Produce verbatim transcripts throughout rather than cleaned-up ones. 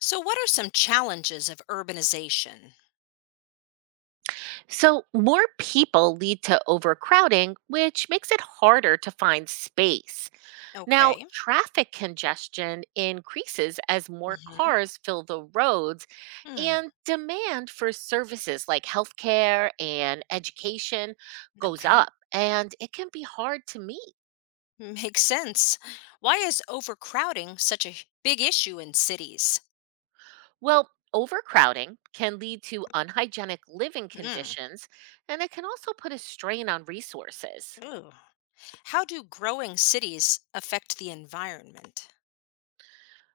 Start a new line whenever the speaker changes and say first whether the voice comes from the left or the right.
left: So, what are some challenges of urbanization?
right: So, more people lead to overcrowding, which makes it harder to find space. Now,
left: Okay.
right: traffic congestion increases as more
left: hmm
right: cars fill the roads,
left: Hmm.
right: and demand for services like healthcare and education goes
left: Okay.
right: up, and it can be hard to meet.
left: Makes sense. Why is overcrowding such a h- big issue in cities?
right: Well, overcrowding can lead to unhygienic living
left: Mm.
right: conditions, and it can also put a strain on resources.
left: Ooh. How do growing cities affect the environment?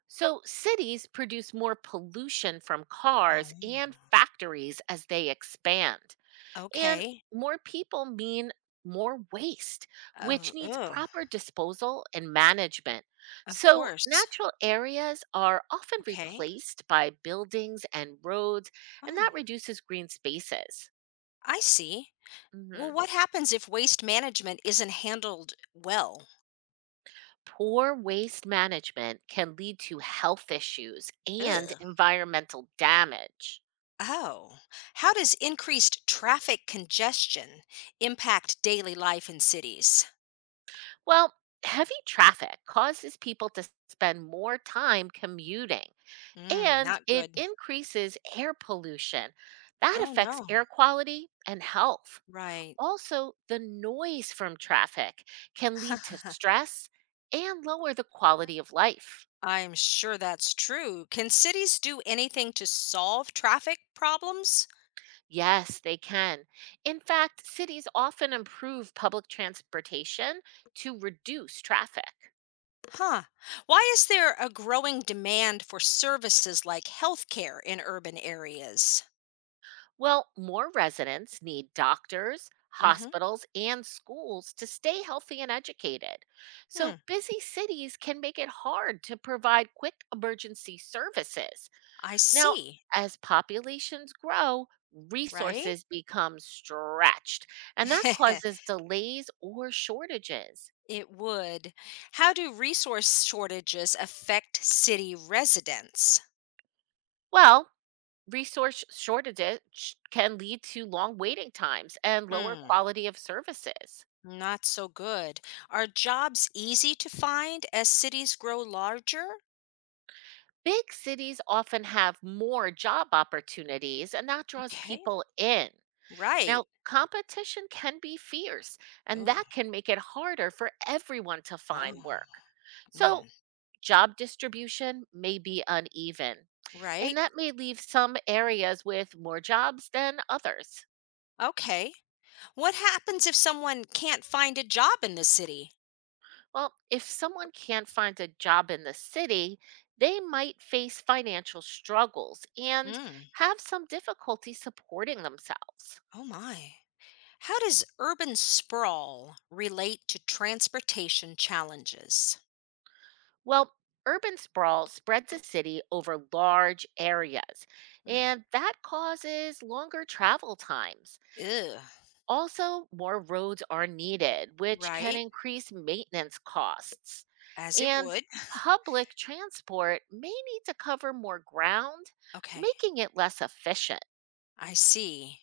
right: So, cities produce more pollution from cars
left: Oh.
right: and factories as they expand. And
left: Okay.
right: more people mean more waste, which
left: Of,
right: needs
left: ugh.
right: proper disposal and management.
left: Of
right: So,
left: course.
right: natural areas are often
left: Okay.
right: replaced by buildings and roads, and
left: Oh,
right: that reduces green spaces.
left: I see. Well,
right: Mhm.
left: what happens if waste management isn't handled well?
right: Poor waste management can lead to health issues and
left: Ugh.
right: environmental damage.
left: Oh, how does increased traffic congestion impact daily life in cities?
right: Well, heavy traffic causes people to spend more time commuting
left: Mm,
right: and
left: not
right: it
left: good.
right: increases air pollution. That
left: Oh,
right: affects
left: no.
right: air quality and health.
left: Right.
right: Also, the noise from traffic can lead to stress and lower the quality of life.
left: I'm sure that's true. Can cities do anything to solve traffic problems?
right: Yes, they can. In fact, cities often improve public transportation to reduce traffic.
left: Huh. Why is there a growing demand for services like healthcare in urban areas?
right: Well, more residents need doctors,
left: Mm-hmm.
right: hospitals, and schools to stay healthy and educated. So,
left: Hmm.
right: busy cities can make it hard to provide quick emergency services.
left: I
right: Now,
left: see.
right: as populations grow,
left: Right?
right: resources become stretched, and that causes delays or shortages.
left: It would. How do resource shortages affect city residents?
right: Well, resource shortages sh- can lead to long waiting times and lower
left: Hmm,
right: quality of services.
left: not so good. Are jobs easy to find as cities grow larger?
right: Big cities often have more job opportunities, and that draws
left: Okay,
right: people in.
left: right.
right: Now, competition can be fierce, and
left: Ooh,
right: that can make it harder for everyone to
left: oh,
right: find work.
left: mm,
right: So, job distribution may be uneven,
left: right.
right: and that may leave some areas with more jobs than others.
left: Okay. What happens if someone can't find a job in the city?
right: Well, if someone can't find a job in the city, they might face financial struggles and
left: Mm,
right: have some difficulty supporting themselves.
left: oh my. How does urban sprawl relate to transportation challenges?
right: Well, urban sprawl spreads a city over large areas,
left: Mm,
right: and that causes longer travel times.
left: ew,
right: Also, more roads are needed, which can
left: right.
right: increase maintenance costs.
left: As it
right: And
left: would.
right: public transport may need to cover more ground,
left: Okay,
right: making it less efficient.
left: I see.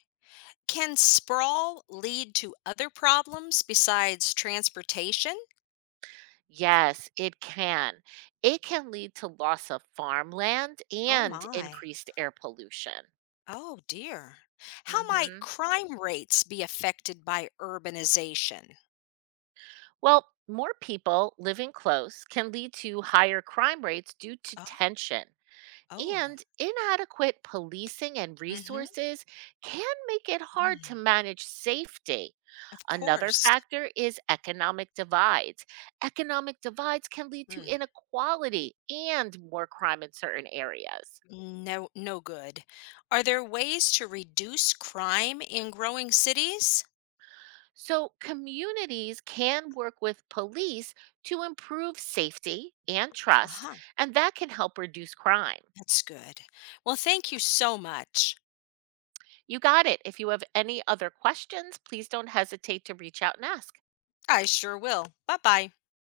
left: Can sprawl lead to other problems besides transportation?
right: Yes, it can. It can lead to loss of farmland
left: Oh
right: and
left: my.
right: increased air pollution.
left: Oh dear. How might
right: hmm
left: crime rates be affected by urbanization?
right: Well, more people living close can lead to higher crime rates due to
left: Oh,
right: tension.
left: oh.
right: And inadequate policing and
left: Mm-hmm.
right: resources can make it hard to
left: Mm,
right: manage safety.
left: of
right: Another
left: course.
right: factor is economic divides. Economic divides can lead to
left: Mm,
right: inequality and more crime in certain areas.
left: no, no good. Are there ways to reduce crime in growing cities?
right: So, communities can work with police to improve safety and
left: Uh
right: trust,
left: huh.
right: and that can help reduce crime.
left: That's good. Well, thank you so much.
right: You got it. If you have any other questions, please don't hesitate to reach out and ask.
left: I sure will. Bye bye.